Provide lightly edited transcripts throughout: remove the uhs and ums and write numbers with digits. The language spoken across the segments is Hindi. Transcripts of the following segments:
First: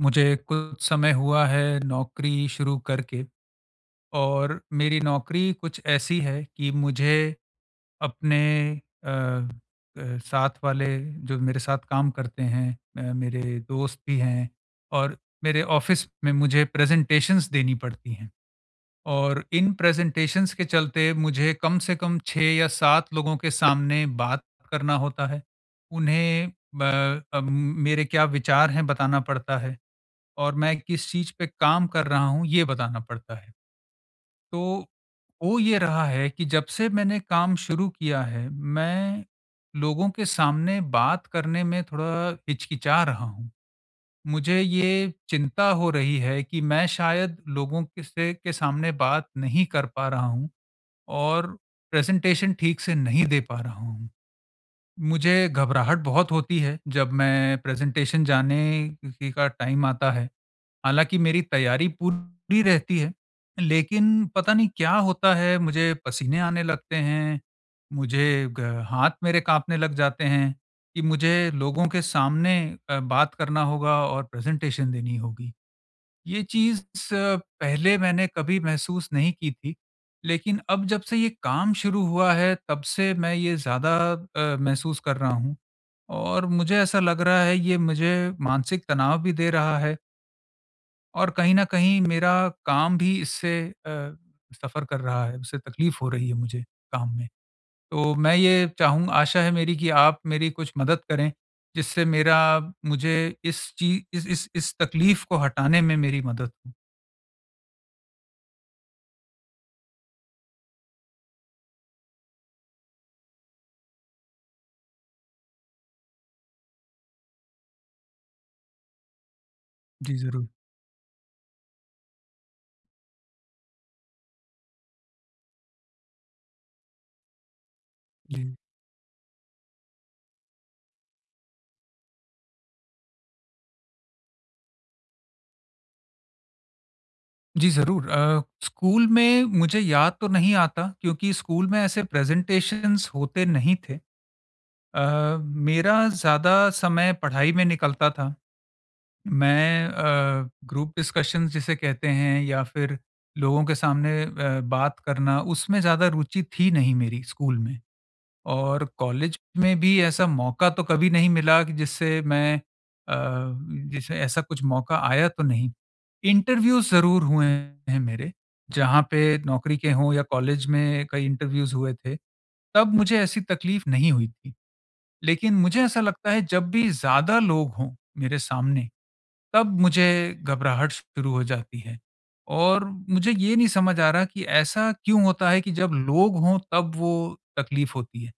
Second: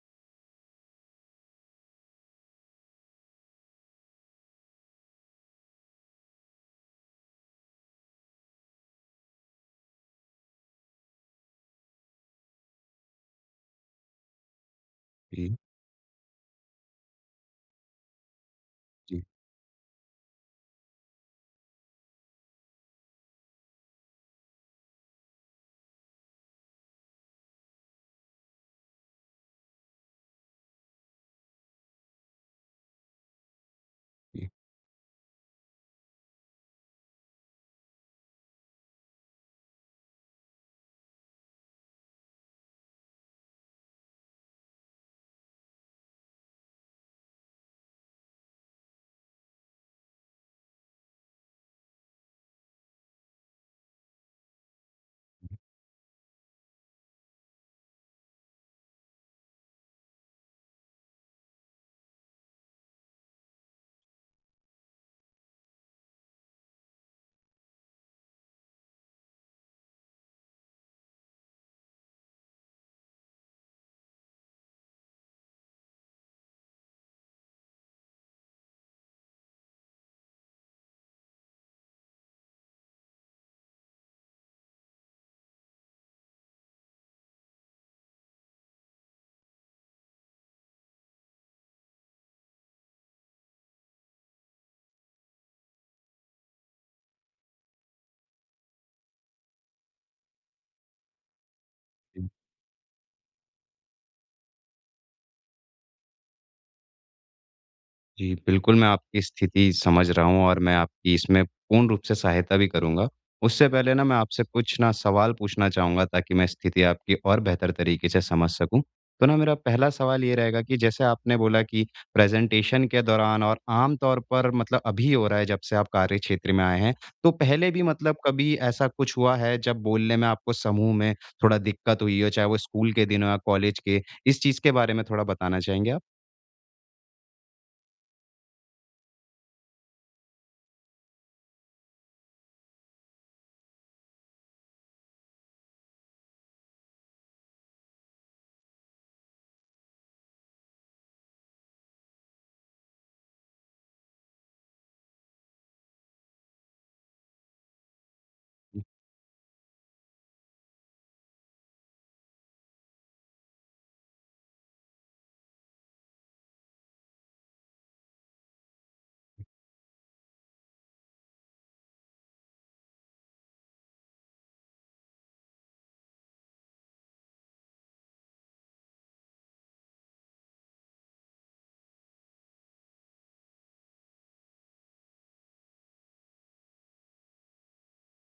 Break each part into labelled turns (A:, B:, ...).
A: मुझे कुछ समय हुआ है नौकरी शुरू करके और मेरी नौकरी कुछ ऐसी है कि मुझे अपने अ साथ वाले जो मेरे साथ काम करते हैं, मेरे दोस्त भी हैं और
B: जी,
A: मेरे ऑफिस में मुझे प्रेज़ेंटेशंस देनी पड़ती हैं
B: जी,
A: और इन प्रेज़ेंटेशंस के चलते मुझे कम से कम 6 या 7 लोगों के सामने बात करना होता है। उन्हें ब मेरे क्या विचार हैं बताना पड़ता है और मैं किस चीज़ पे काम कर रहा हूँ ये बताना पड़ता है।
B: जी,
A: तो हो ये रहा है कि जब से मैंने काम शुरू किया है, मैं लोगों के सामने बात करने में थोड़ा हिचकिचा रहा हूँ। मुझे ये चिंता हो रही है कि मैं शायद लोगों के सामने बात नहीं कर पा रहा हूँ और प्रेज़ेंटेशन ठीक से नहीं दे पा रहा हूँ। मुझे घबराहट बहुत होती है जब मैं प्रेज़ेंटेशन जाने की का टाइम आता है। हालाँकि मेरी तैयारी पूरी रहती है, लेकिन पता नहीं क्या होता है, मुझे पसीने आने लगते हैं, मुझे ग हाथ मेरे काँपने लग जाते हैं कि मुझे लोगों के सामने बात करना होगा और प्रेज़ेंटेशन देनी होगी। ये चीज़ अ, पहले मैंने कभी महसूस नहीं की थी, लेकिन अब जब से ये काम शुरू हुआ है, तब से मैं ये ज़्यादा महसूस कर रहा हूँ और मुझे ऐसा लग रहा है, ये मुझे मानसिक तनाव भी दे रहा है। और कहीं न कहीं मेरा काम भी इससे अ, सफ़र कर रहा है, उससे तकलीफ़ हो रही है मुझे काम में। तो मैं ये चाहूँ आशा है मेरी कि आप मेरी कुछ मदद करें, जिससे
B: जी,
A: मेरा मुझे इस ची इस तकलीफ़ को हटाने में मेरी मदद हो।
B: जी, बिल्कुल, मैं आपकी स्थिति समझ रहा हूँ और मैं आपकी इसमें पूर्ण रूप से सहायता भी करूँगा। उससे पहले ना मैं आपसे कुछ ना सवाल पूछना चाहूँगा, ताकि मैं स्थिति आपकी और बेहतर तरीके से समझ सकूँ। तो ना मेरा पहला
A: जी,
B: सवाल ये
A: ज़रूर।
B: रहेगा कि जैसे आपने बोला कि प्रेज़ेंटेशन के दौरान और आम तौर पर मतलब अभी हो रहा है जब से आप कार्यक्षेत्र में आए हैं, तो पहले भी मतलब
A: जी।
B: कभी ऐसा कुछ हुआ है जब बोलने में आपको समूह में थोड़ा दिक्कत हुई हो, चाहे वो स्कूल के दिनों या कॉलेज के? इस चीज़ के बारे में थोड़ा बताना चाहेंगे आप?
A: जी, ज़रूर। स्कूल में मुझे याद तो नहीं आता क्योंकि स्कूल में ऐसे प्रेज़ेंटेशंस होते नहीं थे। अ, मेरा ज़्यादा समय पढ़ाई में निकलता था। मैं, ग्रुप डिस्कशंस जिसे कहते हैं या फिर लोगों के सामने बात करना, उसमें ज़्यादा रुचि थी नहीं मेरी स्कूल में। और कॉलेज में भी ऐसा मौका तो कभी नहीं मिला कि जिससे मैं अ, जैसे ऐसा कुछ मौका आया तो नहीं। इंटरव्यूज़ ज़रूर हुए हैं मेरे, जहाँ पे नौकरी के हों या कॉलेज में कई इंटरव्यूज़ हुए थे, तब मुझे ऐसी तकलीफ़ नहीं हुई थी। लेकिन मुझे ऐसा लगता है जब भी ज़्यादा लोग हों मेरे सामने तब मुझे घबराहट शुरू हो जाती है और मुझे ये नहीं समझ आ रहा कि ऐसा क्यों होता है कि जब लोग हों तब वो तकलीफ होती है।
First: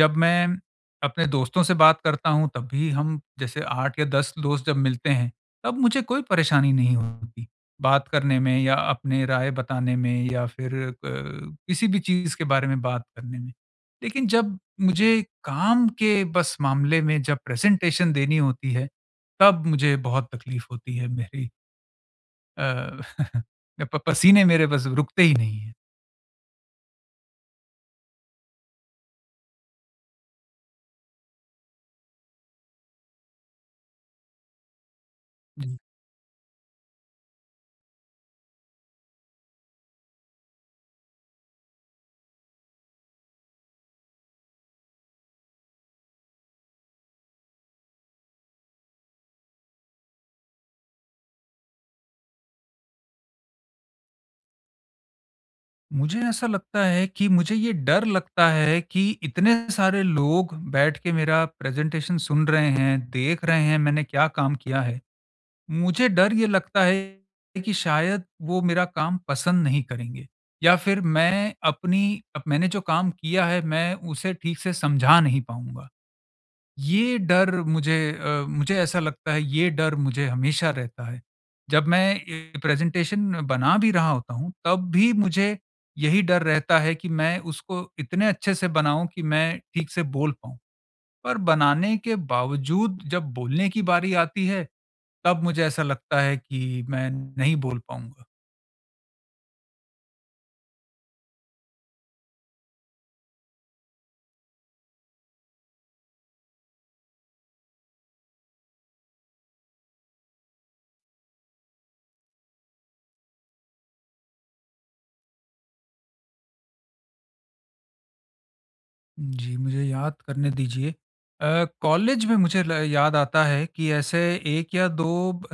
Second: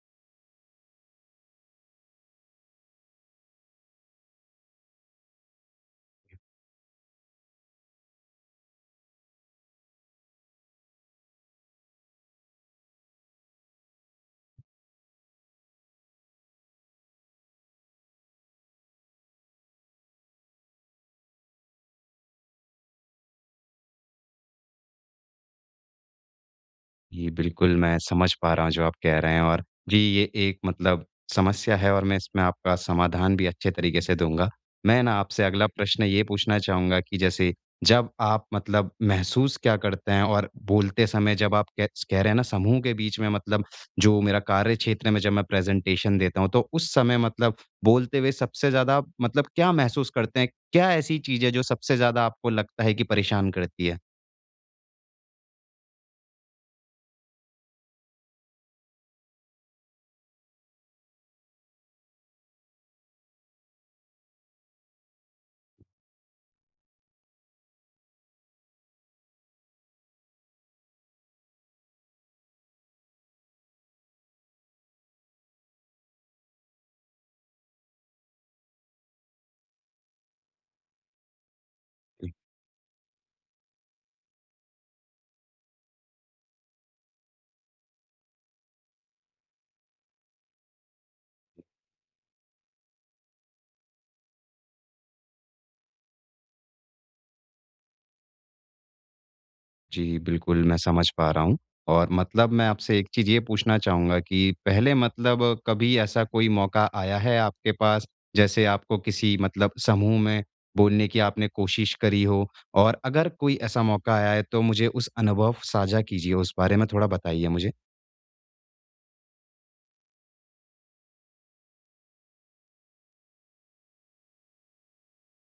A: जब मैं अपने दोस्तों से बात करता हूँ तब भी, हम जैसे 8 या 10 दोस्त जब मिलते हैं, तब मुझे कोई परेशानी नहीं होती। बात करने में या अपने राय बताने में या फिर किसी भी चीज़ के बारे में बात करने में। लेकिन जब मुझे काम के बस मामले में जब प्रेज़ेंटेशन देनी होती है, तब मुझे बहुत तकलीफ़ होती है मेरी अ, प पसीने मेरे बस रुकते ही नहीं हैं।
B: जी, बिल्कुल, मैं समझ पा रहा हूँ जो आप कह रहे हैं। और जी, ये एक मतलब समस्या है और मैं इसमें आपका समाधान भी अच्छे तरीके से दूँगा। मैं ना आपसे अगला
A: जी।
B: प्रश्न ये पूछना चाहूँगा कि जैसे जब आप मतलब महसूस क्या करते हैं और बोलते समय जब आप कह कह रहे हैं ना समूह के बीच में मतलब जो मेरा कार्य क्षेत्र में जब मैं प्रेज़ेंटेशन देता हूँ, तो उस समय मतलब बोलते हुए सबसे ज़्यादा आप मतलब क्या महसूस करते हैं? क्या ऐसी चीज़ है जो सबसे ज़्यादा आपको लगता है कि परेशान करती है?
A: मुझे ऐसा लगता है कि मुझे ये डर लगता है कि इतने सारे लोग बैठ के मेरा प्रेज़ेंटेशन सुन रहे हैं, देख रहे हैं मैंने क्या काम किया है। मुझे डर ये लगता है कि शायद वो मेरा काम पसंद नहीं करेंगे या फिर मैं अपनी अप मैंने जो काम किया है मैं उसे ठीक से समझा नहीं पाऊँगा। ये डर मुझे, मुझे ऐसा लगता है ये डर मुझे हमेशा रहता है। जब मैं ए प्रेज़ेंटेशन बना भी रहा होता हूँ, तब भी मुझे यही डर रहता है कि मैं उसको इतने अच्छे से बनाऊँ कि मैं ठीक से बोल पाऊँ। पर बनाने के बावजूद जब बोलने की बारी आती है, तब मुझे ऐसा लगता है कि मैं नहीं बोल पाऊँगा।
B: जी, बिल्कुल, मैं समझ पा रहा हूँ। और मतलब मैं आपसे एक चीज़ ये पूछना चाहूँगा कि पहले मतलब कभी ऐसा कोई मौका आया है आपके पास, जैसे आपको किसी मतलब समूह में बोलने की आपने कोशिश करी हो? और अगर कोई ऐसा मौका आया है, तो मुझे उस अनुभव साझा कीजिए, उस बारे में थोड़ा बताइए मुझे?
A: जी, मुझे याद करने दीजिए। कॉलेज में मुझे ल याद आता है कि ऐसे 1 या 2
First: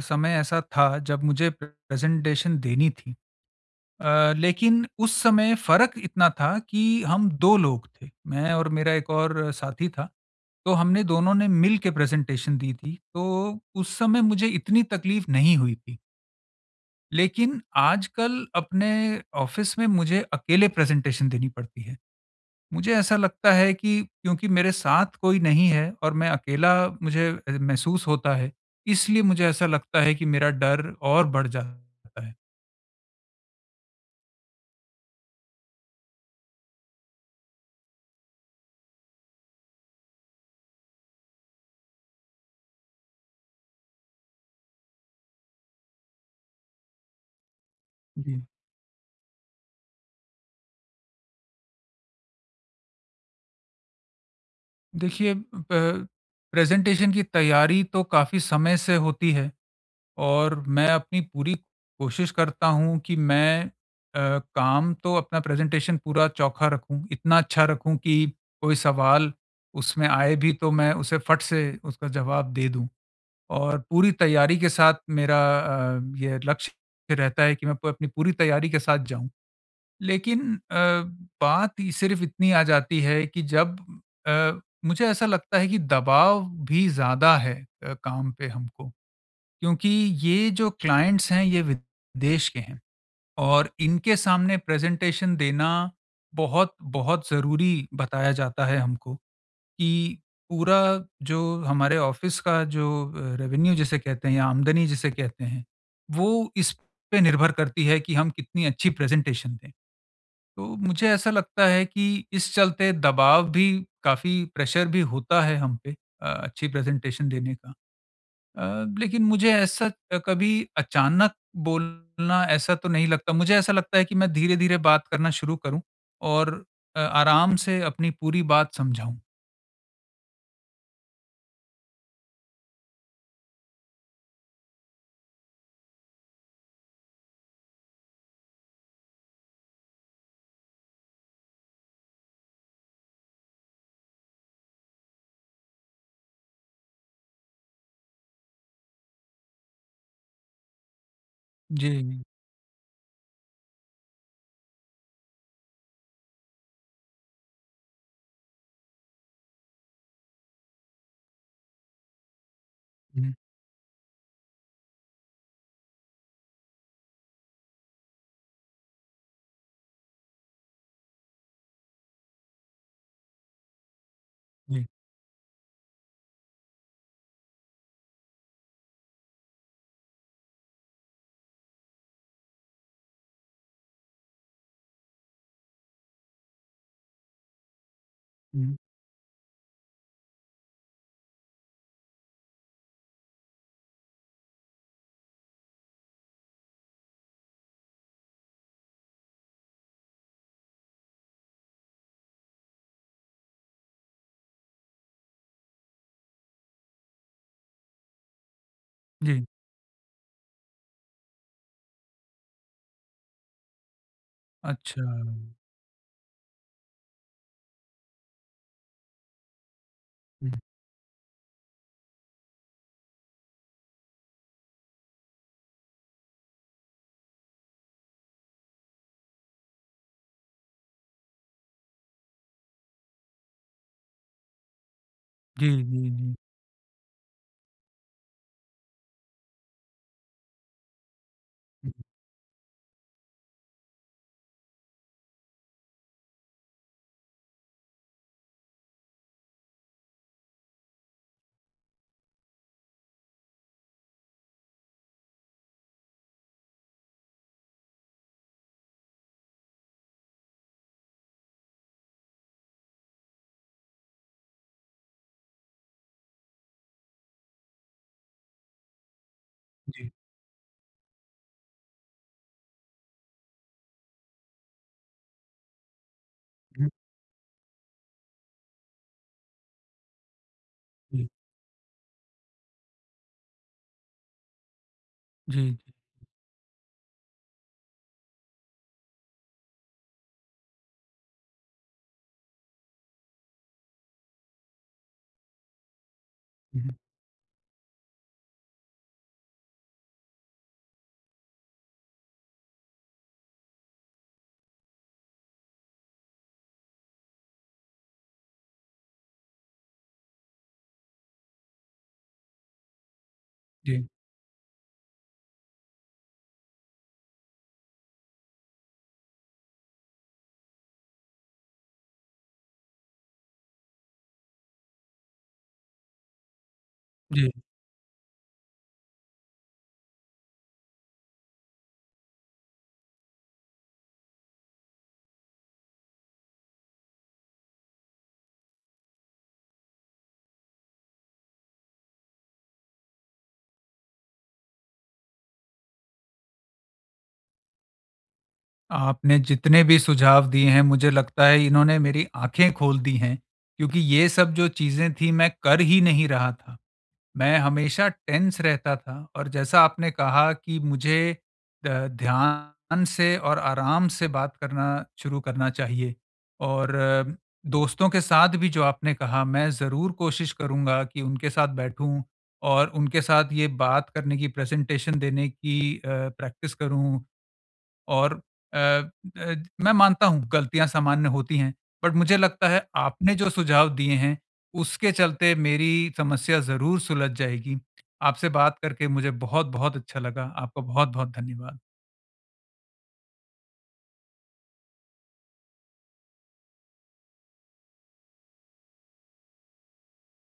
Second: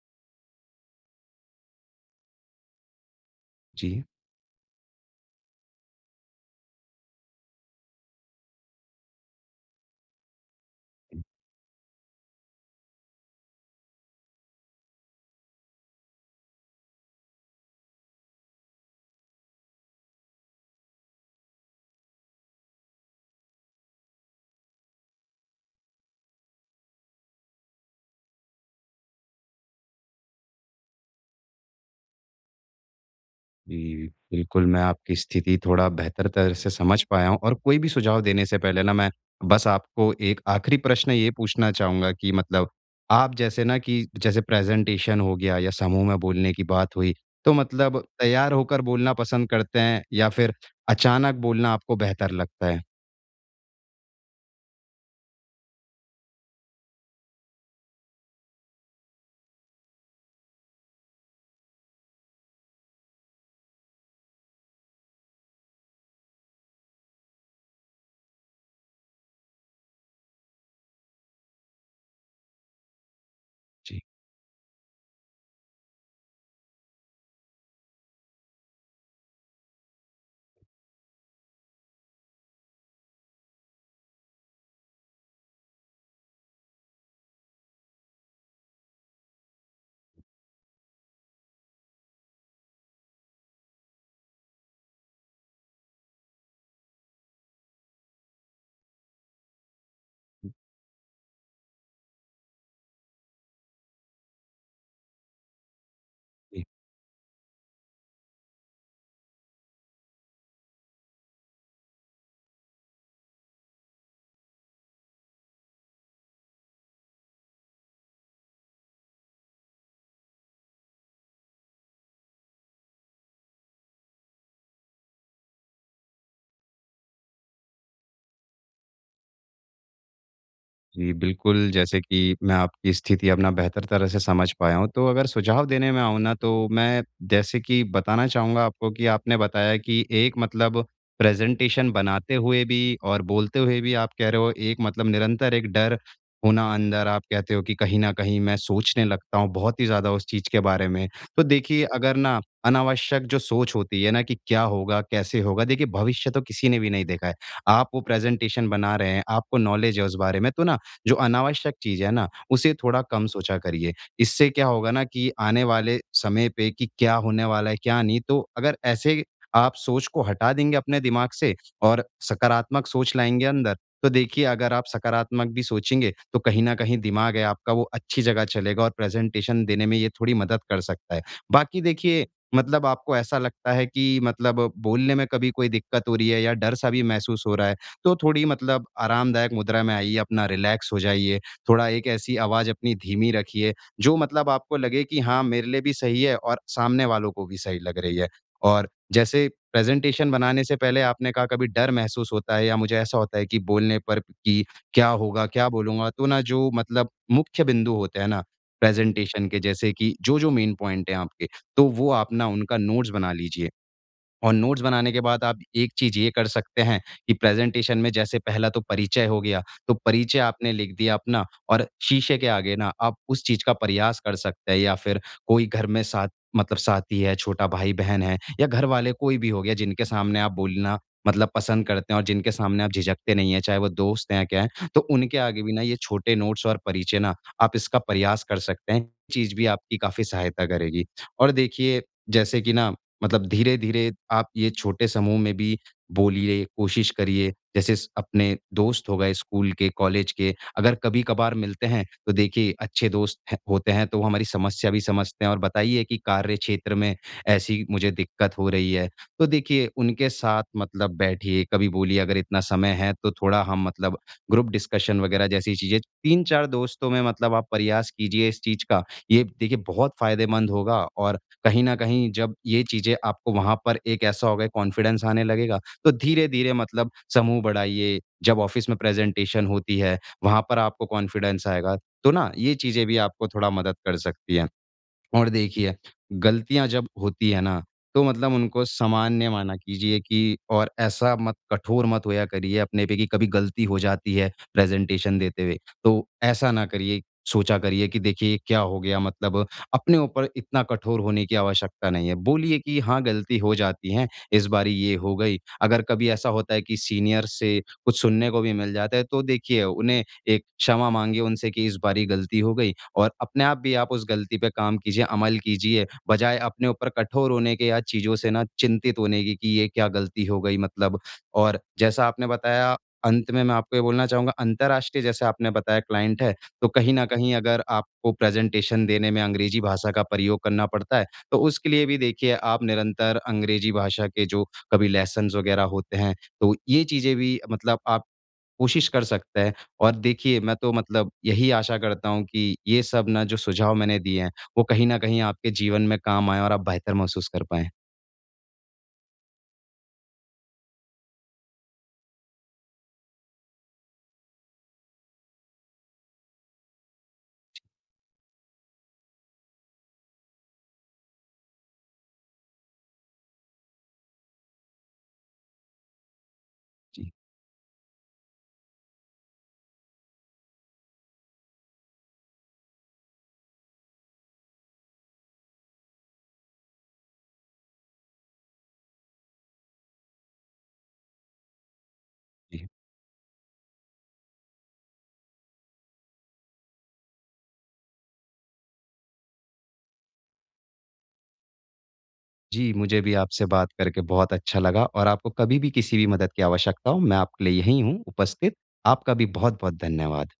A: समय ऐसा था जब मुझे प्रेज़ेंटेशन देनी थी।
B: जी।
A: लेकिन उस समय फ़र्क इतना था कि हम 2 लोग थे, मैं और मेरा एक और साथी था। तो हमने दोनों ने मिल के प्रेज़ेंटेशन दी थी, तो उस समय मुझे इतनी तकलीफ़ नहीं हुई थी। लेकिन आजकल अपने ऑफ़िस में मुझे अकेले प्रेज़ेंटेशन देनी पड़ती है। मुझे ऐसा लगता है कि क्योंकि मेरे साथ कोई नहीं है और मैं अकेला मुझे महसूस होता है, इसलिए मुझे ऐसा लगता है कि मेरा डर और बढ़ जाता है।
B: जी, बिल्कुल, मैं आपकी स्थिति थोड़ा बेहतर तरह से समझ पाया हूँ और कोई भी सुझाव देने से पहले ना मैं बस आपको एक आखिरी प्रश्न ये पूछना चाहूँगा कि मतलब आप जैसे ना कि जैसे प्रेज़ेंटेशन हो गया या समूह में बोलने की बात हुई, तो मतलब
A: जी।
B: तैयार होकर बोलना पसंद करते हैं या फिर अचानक बोलना आपको बेहतर लगता है?
A: देखिए, प प्रेज़ेंटेशन की तैयारी तो काफ़ी समय से होती है और मैं अपनी पूरी कोशिश करता हूँ कि मैं, काम तो अपना प्रेज़ेंटेशन पूरा चोखा रखूँ, इतना अच्छा रखूँ कि कोई सवाल उसमें आए भी तो मैं उसे फट से उसका जवाब दे दूँ। और
B: जी,
A: पूरी तैयारी के साथ मेरा ये लक्ष्य रहता है कि मैं प अपनी पूरी तैयारी के साथ जाऊँ। लेकिन बात ये सिर्फ़ इतनी आ जाती है कि जब मुझे ऐसा लगता है कि दबाव भी ज़्यादा है काम पे हमको। क्योंकि ये जो क्लाइंट्स हैं ये विदेश के हैं और इनके सामने प्रेज़ेंटेशन देना बहुत, बहुत ज़रूरी बताया जाता है हमको। कि
B: जी।
A: पूरा जो हमारे ऑफिस का जो रेवेन्यू जिसे कहते हैं या आमदनी जिसे कहते हैं, वो इस पे निर्भर करती है कि हम कितनी अच्छी प्रेज़ेंटेशन दें। तो मुझे ऐसा लगता है कि इस चलते दबाव भी, काफ़ी प्रेशर भी होता है हम पे अच्छी प्रेज़ेंटेशन देने का। अ, लेकिन मुझे ऐसा कभी अचानक बोलना ऐसा तो नहीं लगता। मुझे ऐसा लगता है कि मैं धीरे-धीरे बात करना शुरू करूँ और आराम से अपनी पूरी बात समझाऊँ।
B: जी, बिल्कुल, जैसे कि मैं आपकी स्थिति अब ना बेहतर तरह से समझ पाया हूँ, तो अगर सुझाव देने में आऊँ ना, तो मैं जैसे कि बताना चाहूँगा आपको कि आपने बताया कि एक मतलब प्रेज़ेंटेशन बनाते हुए भी और बोलते हुए भी आप कह रहे हो, एक मतलब निरंतर एक डर होना अंदर, आप कहते हो कि कहीं न कहीं मैं सोचने लगता हूँ बहुत ही ज़्यादा उस चीज़ के बारे में। तो देखिए, अगर
A: जी।
B: ना अनावश्यक जो सोच होती है ना कि क्या होगा, कैसे होगा, देखिए भविष्य तो किसी ने भी नहीं देखा है। आप वो प्रेज़ेंटेशन बना रहे हैं, आपको नॉलेज है उस बारे में, तो ना जो अनावश्यक चीज़ है ना, उसे थोड़ा कम
A: हुँ।
B: सोचा करिए। इससे क्या होगा ना कि आने वाले समय पे कि क्या होने वाला है, क्या नहीं, तो अगर ऐसे आप सोच को हटा देंगे अपने दिमाग से और सकारात्मक सोच लाएँगे अंदर, तो देखिए अगर आप
A: जी।
B: सकारात्मक भी सोचेंगे, तो कहीं न कहीं दिमाग है आपका वो अच्छी जगह चलेगा और प्रेज़ेंटेशन देने में ये थोड़ी मदद कर सकता है। बाकी देखिए, मतलब आपको ऐसा लगता है कि मतलब बोलने में कभी कोई दिक्कत हो रही है या डर-सा भी महसूस हो रहा है, तो थोड़ी
A: हुँ।
B: मतलब आरामदायक मुद्रा में आइए, अपना रिलैक्स हो जाइए, थोड़ा एक ऐसी आवाज़ अपनी धीमी रखिए, जो मतलब आपको लगे कि हाँ, मेरे लिए भी सही है और सामने वालों को भी सही लग रही है। और जैसे प्रेज़ेंटेशन बनाने से पहले आपने कहा कभी डर महसूस होता है या मुझे ऐसा होता है कि बोलने पर कि क्या होगा, क्या बोलूँगा? तो ना जो मतलब मुख्य बिंदु होते हैं ना,
A: जी।
B: प्रेज़ेंटेशन के जैसे कि जो-जो मेन पॉइंट हैं आपके, तो वो आप ना उनका नोट्स बना लीजिए। और नोट्स
A: अच्छा।
B: बनाने के बाद आप एक चीज़ ये कर सकते हैं कि प्रेज़ेंटेशन में जैसे पहला तो परिचय हो गया, तो परिचय
A: हुँ।
B: आपने लिख दिया अपना, और शीशे के आगे ना आप उस चीज़ का प्रयास कर सकते हैं, या फिर कोई घर में साथ मतलब साथी है, छोटा भाई-बहन है या घरवाले कोई भी हो गया जिनके सामने आप बोलना मतलब पसंद करते हैं और जिनके सामने आप झिझकते नहीं हैं, चाहे वो दोस्त हैं या क्या हैं, तो उनके आगे
A: जी,
B: भी ना ये
A: जी, जी।
B: छोटे नोट्स और परिचय ना आप इसका प्रयास कर सकते हैं। चीज़ भी आपकी काफ़ी सहायता करेगी। और
A: हुँ।
B: देखिए, जैसे कि ना मतलब धीरे-धीरे आप ये छोटे समूह में भी बोलिए, कोशिश करिए। जैसे स अपने दोस्त हो गए स्कूल के, कॉलेज के, अगर कभी-कभार मिलते हैं, तो देखिए अच्छे दोस्त हैं होते हैं, तो वो हमारी समस्या भी समझते हैं, और बताइए कि कार्य क्षेत्र में ऐसी मुझे दिक्कत हो रही है। तो देखिए उनके साथ मतलब बैठिए, कभी बोलिए, अगर इतना समय है तो थोड़ा हम मतलब ग्रुप डिस्कशन वगैरह जैसी चीज़ें 3-4 दोस्तों में मतलब आप प्रयास कीजिए इस चीज़ का। ये देखिए बहुत
A: जी।
B: फ़ायदेमंद होगा, और कहीं न कहीं जब ये चीज़ें आपको वहाँ पर एक ऐसा होगा कॉन्फिडेंस आने लगेगा, तो धीरे-धीरे
A: हुँ।
B: मतलब समूह बढ़ाइए, जब ऑफ़िस में प्रेज़ेंटेशन होती है, वहाँ पर आपको
A: जी,
B: कॉन्फिडेंस आएगा। तो ना ये चीज़ें भी आपको थोड़ा मदद कर सकती हैं। और
A: जी,
B: देखिए, गलतियाँ जब होती है ना, तो मतलब उनको सामान्य माना कीजिए कि, और ऐसा मत कठोर मत होया करिए अपने पे कि कभी गलती हो जाती है प्रेज़ेंटेशन देते हुए, तो ऐसा
A: जी।
B: ना
A: हुँ।
B: करिए, सोचा करिए कि देखिए क्या हो गया मतलब। अपने ऊपर इतना कठोर होने की आवश्यकता नहीं है। बोलिए कि हाँ, गलती हो जाती है, इस बारी ये हो गई। अगर कभी ऐसा होता है कि सीनियर से कुछ सुनने को भी मिल जाता है, तो देखिए उन्हें एक क्षमा माँगिए उनसे कि इस बारी गलती हो गई, और अपने आप भी
A: जी,
B: आप उस गलती पे काम कीजिए, अमल कीजिए, बजाय अपने ऊपर कठोर होने के या चीज़ों से ना चिंतित होने की कि ये क्या गलती हो गई मतलब। और जैसा आपने बताया, अंत में मैं आपको ये बोलना चाहूँगा, अंतर्राष्ट्रीय जैसे आपने बताया क्लाइंट है, तो कहीं न
A: जी।
B: कहीं अगर आपको प्रेज़ेंटेशन देने में अंग्रेज़ी भाषा का प्रयोग करना पड़ता है, तो उसके लिए भी देखिए आप निरंतर अंग्रेज़ी भाषा के जो कभी लेसन्स वग़ैरह होते हैं, तो ये चीज़ें भी मतलब आप कोशिश कर सकता है। और देखिए, मैं तो मतलब यही आशा करता हूँ कि ये सब ना जो सुझाव मैंने दिए हैं, वो कहीं न कहीं आपके जीवन में काम आएँ और आप बेहतर महसूस कर पाएँ।
A: आपने जितने भी सुझाव दिए हैं, मुझे लगता है इन्होंने मेरी आँखें खोल दी हैं, क्योंकि ये सब जो चीज़ें थी, मैं कर ही नहीं रहा था। मैं हमेशा टेंस रहता था और जैसा आपने कहा कि मुझे ध्यान से और आराम से बात करना शुरू करना चाहिए और
B: जी,
A: दोस्तों के साथ भी जो आपने कहा मैं ज़रूर कोशिश करूँगा कि उनके साथ बैठूं और उनके साथ ये बात करने की प्रेजेंटेशन देने की प्रैक्टिस करूं। और अ अ, मैं मानता हूँ गलतियाँ सामान्य होती हैं, बट मुझे लगता है
B: जी।
A: आपने जो सुझाव दिए हैं, उसके चलते मेरी समस्या ज़रूर सुलझ जाएगी। आपसे बात करके मुझे बहुत-बहुत अच्छा लगा। आपका बहुत-बहुत धन्यवाद।
B: जी, मुझे भी आपसे बात करके बहुत अच्छा लगा, और आपको कभी भी किसी भी मदद की आवश्यकता हो, मैं आपके लिए यहीं हूँ उपस्थित। आपका भी बहुत-बहुत धन्यवाद।